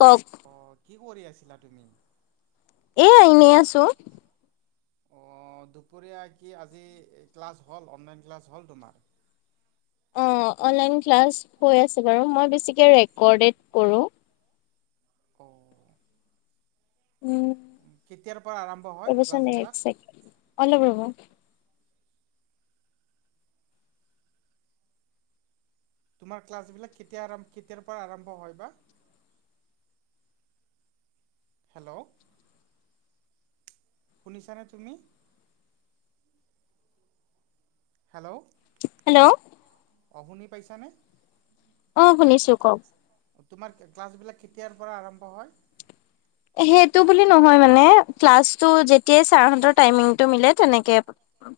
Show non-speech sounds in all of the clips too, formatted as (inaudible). কক। অ', কি কৰি আছিলা তুমি? এয়া এনেই আছো, অ দুপৰীয়া কি আজি ক্লাছ হল অনলাইন ক্লাছ হল তোমাৰ? অ অনলাইন ক্লাছ হৈ আছে বাৰু মই বেছিকে ৰেকৰ্ডে কৰো। অও উম, পৰা আৰম্ভ হয় ৰবচোন ক্লাছবিলাক? এক ছেকেণ্ড, অলপ ৰব। তোমাৰ ক্লাছ বিলাক কেতিয়া আৰাম, কেতিয়াৰ পৰা আৰম্ভ হয় বা? হেল্ল' শুনিছানে তুমি? Hello hello. অ শুনি পাইছানে? অ শুনিছো কওক। তোমাৰ কা-ক্লাছবিলাক কেতিয়াৰ পৰা আৰম্ভ হয়? সেইটো বুলি নহয় মানে ক্লাছটো যেতিয়ায়ে চাৰ হতৰ যেতিয়া টাইমীংটো মিলে তেনকে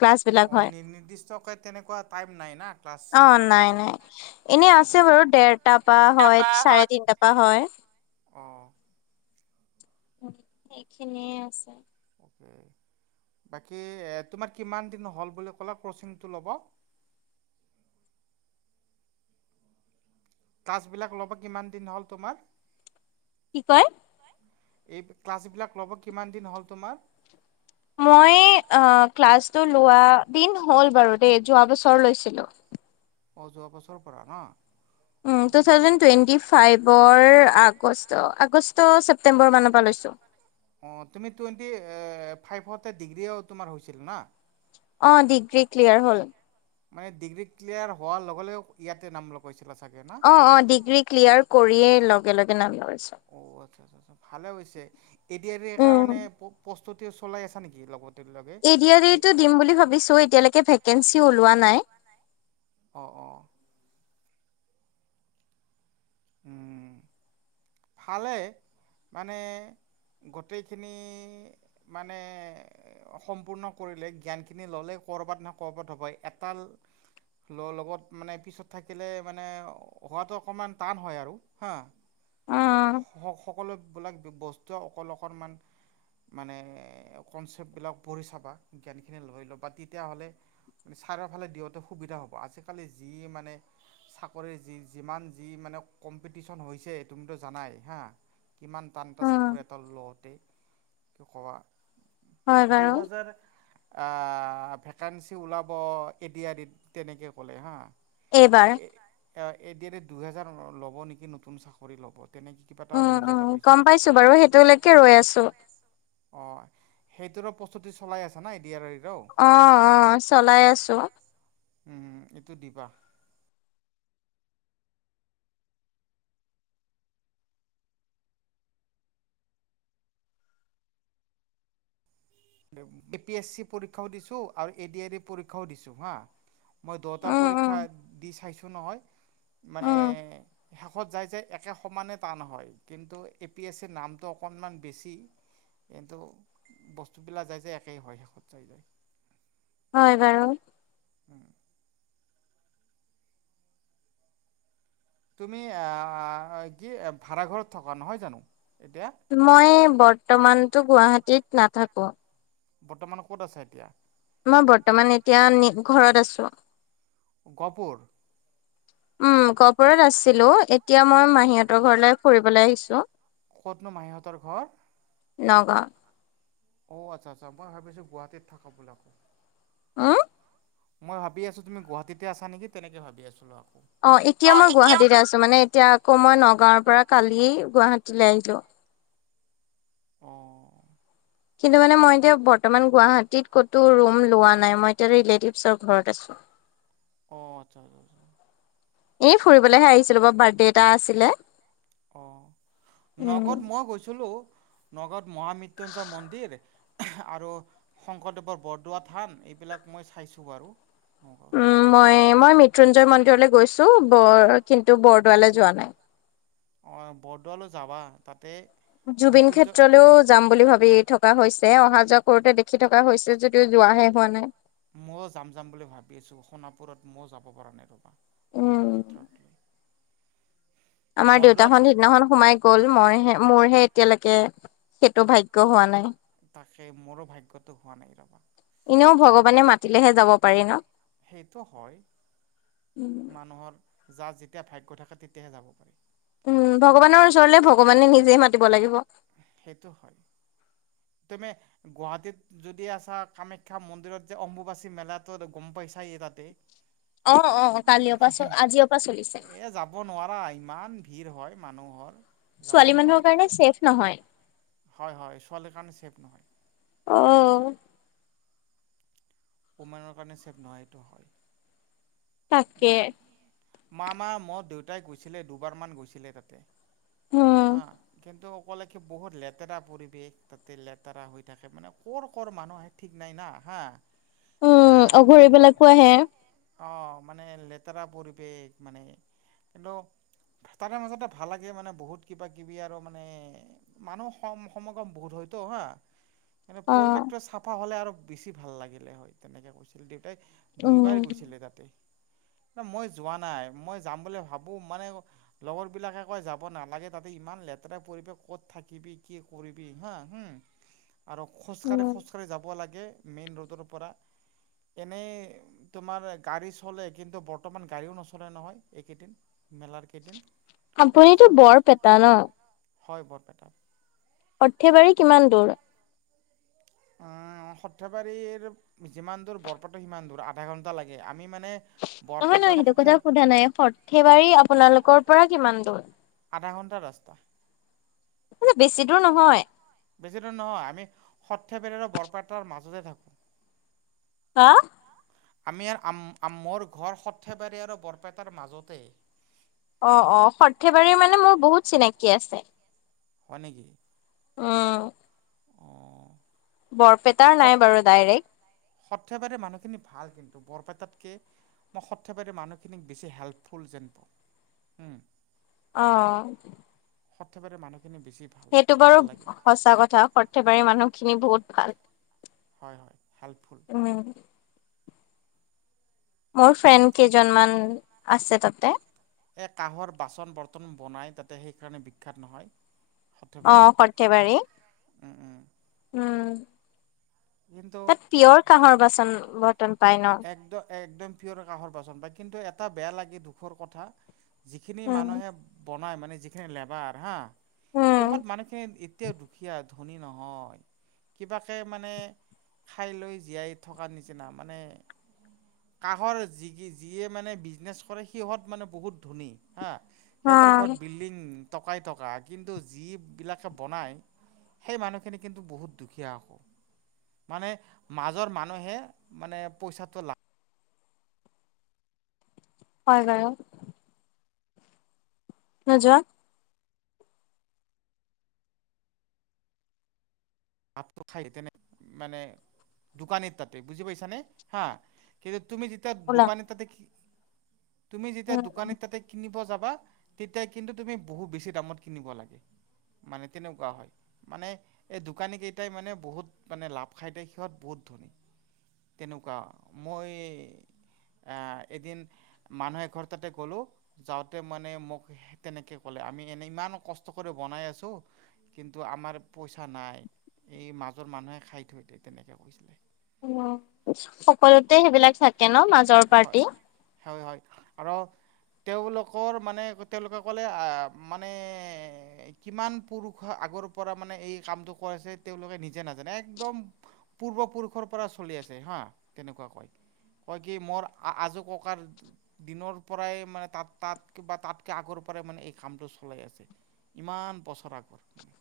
ক্লাছ বিলাক অ', হয়। নি নিৰ্দিষ্টকৈ তেনেকুৱা টাইম নাই না ক্লাছ অ নাই ক্লাছ নাই, এনেই আছে অ', বাৰু ডেৰটা পা হয় চাৰে তিনিটা পা হয়। অ', উ, সেইখিনিয়ে আছে। বাকী এ তোমাৰ কিমান দিন হ'ল বুলি ক'লা কচিংটো ল'ব? ক্লাচ বিলাক ল কি কয়? এই ক্লাছ বিলাক ল'ব কিমান দিন হ'ল তোমাৰ? মই আ ক্লাছটো লোৱা, দিন হ'ল বাৰু দেই যোৱা বছৰ লৈছিলো। অঁ, যোৱা বছৰ পৰা ন। উম, টু থাউজেণ্ড টুৱেণ্টি ফাইভৰ আগষ্ট আগষ্ট, ছেপ্টেম্বৰ মানৰ পৰা লৈছোঁ। অ তুমি টুৱেটি এ ফাইবতে ডিগ্ৰীয় তোমাৰ হৈছিল না। অ ডিগ্ৰী ক্লিয়াৰ হ'ল। মানে ডিগ্ৰী ক্লিয়াৰ হৱাৰ লগে লগে, ইয়াতে নাম লগাইছে অ অ ডিগ্ৰী ক্লিয়াৰ কৰিয়ে লগে লগে নাম লগাইছো। অ', আচ্ছা আচ্ছা আচ্ছা ভালে হৈছে, এ ডি আৰ ই উম, কাৰণে প-প্ৰস্তু তি চলাই আছা নিকি লগত এ ডি আৰ ই টো দিম বুলি ভাবিছো, এতিয়ালৈকে ভেকেঞ্চি ওলোৱা নাই। অঁ অঁ। উম। ভালে মানে, গটেইখিনি মানে সম্পূৰ্ণ কৰিলে জ্ঞানখিনি ললে ক'ৰবাত নহয় ক'ৰবাত হবয়ে। এডাল ল-লগত মানে পিছত থাকিলে মানে হোৱাটো অকণমান টান হয় আৰু হা উম, স-সকলোবিলাক বস্তুৱে অকল অকণমান মানে, কনচেপ্টবিলাক পঢ়ি চাবা জ্ঞানখিনি লৈ লবা তেতিয়াহলে তুমিতো কিমান টান এটা উম, চাকৰি এটা লওঁতে কৱা হয় বাৰু দুহাজাৰ আ ভেকেঞ্চি ওলাব এ ডি আৰ ইত, তেনেকে ক'লে হা। এইবাৰ আ এ ডি আৰ ইত দুহেজাৰ ল'ব নিকি নতুন চা কৰি ল'ব তেনেকৈ কিবা এটা উম নিউজ উম এটা গম পাইছিলোঁ পাইছো বাৰু সেইটোলৈকে ৰৈ আছোঁ অঁ সেইটোৰো প্ৰস্তুতি চলাই আছে না এ ডি আৰ ৰিৰ। অ অ চলাই আছোঁ। উম এইটো দিবা। এ পি এছ চি পৰীক্ষাও দিছোঁ আৰু এ ডি আৰ ই পৰীক্ষাও দিছোঁ হা। মই দটা উম, উম, পৰীক্ষা দি চাইছোঁ নহয় মানে উম, শেষত যায় যায় একে সমানে টান হয়। কিন্তু এ পি এছ চিৰ নামটো অকণমান বেছি কিন্তু বস্ত বস্তুবিলাক যাই যায় একেই হয় শেষত যাই যায় যায়। হয় বাৰু উম তুমি আহ কি ভাড়াঘৰত থকা নহয় জানো? এতিয়া? মই বৰ্তমান তো গুৱাহাটীত নাথাকো। বৰ্তমান ক'ত আছে এতিয়া? মই বৰ্তমান এতিয়া নি ঘৰত আছোঁ। গপোৰ। উম গপোৰত আছিলো এতিয়া মই মাহীহঁতৰ ঘৰলৈ ফুৰিবলৈ আহিছোঁ। কতনো মাহীহঁতৰ ঘৰ? নগাঁও। অ আচ্ছা আচ্ছা মই ভাবিছো গুৱাহাটীত থাকো বৌলাও (unintelligible) মই ভাবি আছোঁ তুমি গুৱাহাটীতে আছা নেকি তেনেকে ভাবি আছিলোঁ আও। অ এতিয়া মই গুৱাহাটীতে আছোঁ মানে, এতিয়া আকৌ মই নগাঁৱৰ পৰা কালি গুৱাহাটীলৈ আহিলোঁ। অ। কিন্তু মই এতিয়া বৰ্তমান গুৱাহাটীত ক'তো ৰুম লোৱা নাই মই ৰিলেটিভ ঘৰত আছোঁ। অ আচ্ছা আচ্ছা এ ফুৰিবলৈহে আহিছিলোঁ বাৰু বাৰ্থডে এটা আছিলে। অ উম নগত মই গৈছিলোঁ। নগাঁৱ মহা মৃত্যুঞ্জয় মন্দিৰ আৰু শংকৰদেৱৰ বৰদোৱা থান এইবিলাক মই চাইছো বাৰু। নগাঁৱৰ উম মই মই মৃত- মৃত্যুঞ্জয় মন্দিৰলৈ গৈছো বৰ কিন্তু বৰদোৱালৈ যোৱা নাই। অ বৰদোৱালে যাবা তাতে জুবিন মৃত্যুঞ্জয় ক্ষেত্ৰলৈও যাম বুলি ভাবি থকা হৈছ। যে অহা যোৱা কৰোতে দেখি থকা হৈছে যদিও যোৱাহে হোৱা নাই। ময়ো যাম যাম বুলি ভাবি আছো সোণাপুৰত মই যাব পৰা নাই ৰবা। জুবিন উম ক্ষেত্ৰ লে আমাৰ দেউতাহত সিদিনাখন সোমাই গ'ল মইে মোৰহে। এতিয়ালৈকে সেইটো ভাগ্য হোৱা নাই। তাকে মোৰো ভাগ্যটো হোৱা নাই ৰ'বা এনেও ভগৱানে মাতিলেহে যাব পাৰি ন। সেইটো হয়। মানুহৰ যাৰ যেতিয়া ভাগ্য থাকে তেতিয়া হে যাব পাৰি। উম', ভগৱানৰ ওচৰলে ভগৱানে নিজে মাতিব লাগিব। সেইটো হয়। তুমি গুৱাহাটীত যদি আছা কামাখ্যা মন্দিৰত যে, অম্বুবাচী মেলা গম পাইছাই তাতে। অ'অ, কালিৰ পৰা চ আজিৰ পৰা চলিছে। এ যাব নোৱাৰা ইমান ভিৰ হয় মানুহৰ। যাব ছোৱালী মানুহৰ নোৱাৰা কাৰণে তাতে ছেফ নহয় হয়, হয় ছোৱালী চেফ নহয়। অ অমেনৰ কাৰণে চেভ নহয়, এইটো হয়। তাকে। মামা ম দেউতাই গৈছিলে, দুবাৰমান গৈছিলে তাতে। উম অ', কিন্তু ক'লেকে বহুত লেতেৰা পৰিৱেশ। তাতে লেতেৰা হৈ থাকে মানে কৰ-কৰ মানুহ আহে ঠিক নাই না হা উম', বহুত অঘৰিবিলাকো আহে। অ'। মানে লেতেৰা পৰিৱেশ। মানে, কিন্তু তাৰে মাজতে ভাল লাগে মানে বহুত কিবা-কিবি আৰু মানে মানুহ সম-সমাগম বহুত হয়তো হা মানে অ'। পৰিৱেশটো চাফা হলে আৰু বেছি ভাল লাগিলে হয়, তেনেকে কৈছিল দে তাই দুইবাৰ উম গৈছিলে তাতে। মই যোৱা নাই। মই যাম বুলি ভাবো মানে লগৰ বিলাকে কয়, যাব নালাগে তাতে ইমান লেতেৰা পৰিবেশ ক'ত থাকিবি কি কৰিবি হা, হম'। আৰু খোজ কাঢ়ি উম খোজ কাঢ়ি যাব লাগে। লাগে মেন ৰদৰ পৰা। চলে। কিন্তু বৰ্তমান গাড়ীও নচলে নহয়, এইকেইদিন মেলাৰ কেইদিন। এ খ আপুনিতটো বৰপেটা ন? হয় বৰপেটা। সৰ্থেবাৰী কিমান দূৰ? অ' সৰ্থেবাৰী যিমান দূৰ বৰপেটা সিমান দূৰ আধা ঘন্টা লাগে। আমি, মানে নহয়, নহয় বৰপেটাৰ সেইটো সৰ্থে কথা সোধা নাই। সৰ্থেবাৰী আপোনালোকৰ পৰা কিমান দূৰ? আধা ঘণ্টা ৰাস্তা। মানে বেছি দূৰ নহয়। বেছি দূৰ নহয়। আমি সৰ্থেবাৰী আৰু বৰপেটাৰ মাজতে থাকো। হা'। আমি ৰ মোৰ ঘৰ সৰ্থেবাৰী আৰু বৰপেটাৰ মাজতেই। অ'অ, সৰ্থেবাৰীৰ মানে মোৰ বহুত চিনাকি আছে। হয় নেকি? আহ। নাই বাৰু ডাইৰেক্ট, সৰ্থেবাৰী মানুহখিনি ভাল কিন্তু বৰপেটাত মই সৰ্থেবাৰীৰ মানুহখিনিক বেছি হেল্পফুল যেন পাওঁ। অহ। সৰ্থেবাৰী মানু সেইটো বাৰু সচা কথা সৰ্থেবাৰী মানুহখিনি বহুত ভাল। হয়-হয় হেল্পফুল। উম। মোৰ ফ্ৰেণ্ড কেইজনমান আছে তাতে। ত সেইকাৰণে বিখ্যাত নহয়? অ সৰ্থেবাৰী সৰ্থেবাৰী। উম উম উম। কিন্তু তাত পিয়ৰ কাঁহৰ বাচন বৰ্তন পায় ন? একদম-একদম পিয়ৰ কাঁহৰ বাচন পায়, কিন্তু বেয়া লাগে দুখৰ কথা যিখিনি উম। মানুহে বনাই মানে যিখিনি লেবাৰ হা। উম, সিহঁত মানুহখিনি এতিয়াও দুখীয়া। ধনী নহয় কিবাকে মানে খাই লৈ জীয়াই থকাৰ নিচিনা মানে কাহৰ যি যিয়ে মানে বিজনেছ কৰে সিহঁত মানে বহুত ধনী। হা হা, সেইতৰ ঘৰত বিল্ডং টকাই টকা কিন্তু যিবিলাকে বনায় সেই মানুহখিনি কিন্তু বহুত দুখীয়া আক। মানে মাজৰ মানুহে মানে পইচাটো লাগ হয় গৈ অহ। নোযোৱা ভাত তো খায় তেনে মানে দোকানত তাতে বুজি পাইছানে? হা কিন্তু তুমি যেতিয়া ওলা। দোকান এটাতে কি তুমি যেতিয়া উম, দোকানিৰ তাতে কিনিব যাব তেতিয়া কিন্তু তুমি বহুত বেছি দামত কিনিব লাগে, মানে তেনেকুৱা হয়। মানে এই দোকানী কেইটাই মানে বহুত মানে লাভ খাই সিহঁত বহুত ধনী, তেনেকুৱা। মই এদিন মানুহ এঘৰ তাতে গ'লোঁ যাওঁতে মানে মোক তেনেকৈ ক'লে আমি এনেই ইমান কষ্ট কৰি বনাই আছোঁ কিন্তু আমাৰ পইচা নাই। এই মাজৰ মানুহে খাই থৈ দিয়ে তেনেকে কৈছিলে। উ সকলোতে সেইবিলাক থাকে। কে ন মাজৰ পাৰ্টি? হয়-হয় আৰু তেওঁলোকৰ মানে তেওঁলোকে ক'লে মানে কিমান পুৰুষৰ আগৰ পৰা মানে এই কামটো কৰিছে তেওঁলোকে নিজে নাজানে একদম পূৰ্বপুৰুষৰ পৰা চলি আছে হা, তেনেকুৱা কৈ। কি মোৰ আজো ককাৰ দিনৰ পৰাই মানে তাত-তাতকৈ বা তাতকৈ আগৰ পৰাই মানে এই কামটো চলাই আছে, ইমান বছৰ আগৰ মানে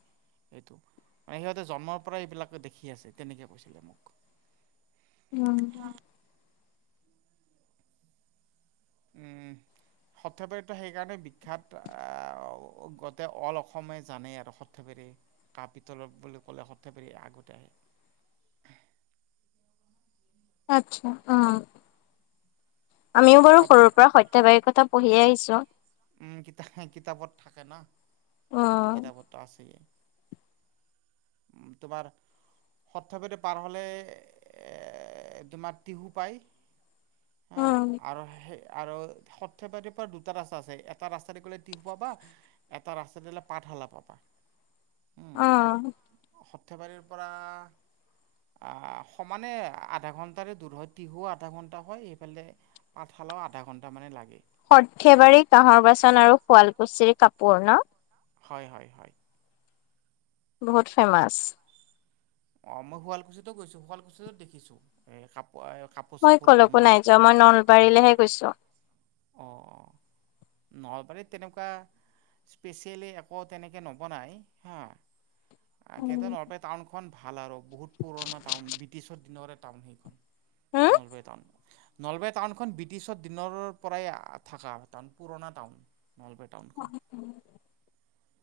এইটো মানে সিহঁতে জন্মৰ পৰাই এইবিলাক দেখি আছে তেনেকৈ কৈছিলে মোক। উম। উম সৰ্থেবাৰীতো সেইকাৰণে বিখ্যাত আহ গোটেই অল অসমে জানেই আৰু সৰ্থেবৰেী কাপিতল বুলি কলে সৰ্থেবৰি আগতে আহে। আচ্ছা অহ। আমিও বাৰু সৰ্থে সৰুৰ পৰা সত্যবাহিক কথা পঢ়িয়ে আহিছো। উম কিতাপত-কিতাপত থাকে ন? এইটো উম, কিতাপ পত্ৰ আছে। উ তোমাৰ সৰ্থেবাৰী পাৰ হলে, এ তোমাৰ টিহু পাই। হ উম, আৰু সেই, আৰু সৰ্থেবাৰীৰ পৰা দুটাত আছে। এটা ৰাস্তাতে গলে টিহু পাবা, এটা ৰাস্তা গলে পাঠশালা পাবা। উম অঁ। সৰ্থেবাৰীৰ পৰা আহ সমানে আধা ঘন্টাৰে দূৰ হয়, টিহু আধা ঘন্টা হয়, সেইফালে পাঠশালাও আধা ঘন্টা মানে লাগে। সৰ্থেবাৰী কাঁহৰ বাচন আৰু শুৱালকুছি। কাপোৰ অ ন? হয় হয় হয়। বহুত ফেমাছ। অঁ মই শুৱালকুছিতো গৈছো, শুৱালকুছিত দেখিছো। কাপোৰ মই চাপোৰ কলকো বনোৱা নাই যোৱা, মই নলবাৰীলৈহে গৈছো। অঁ নলবাৰীত তেনেকুৱা স্পেচিয়েলি একো তেনেকৈ নবনাই হা। কিন্তু উম, নলবে টাউন খন ভাল আৰু বহুত পুৰণা টাউন ব্ৰিটিছৰ দিনৰে - লে টাউন। নলৱে টাউনখন ব্ৰিটিছত দিনৰ পৰাই থাকা, টাউন পুৰণা টাউন। নলবে টাউনখন। (unintelligible)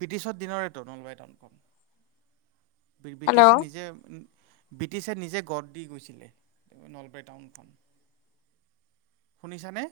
ব্ৰিটিছৰ দিনৰেটো নলবাৰী তাউনখন। ব্ৰিটিছে হেল্ল'। নিজে, ব্ৰিটিছে নিজে গঢ় দি গৈছিলে, নলবাৰী টাউনখন। শুনিছানে?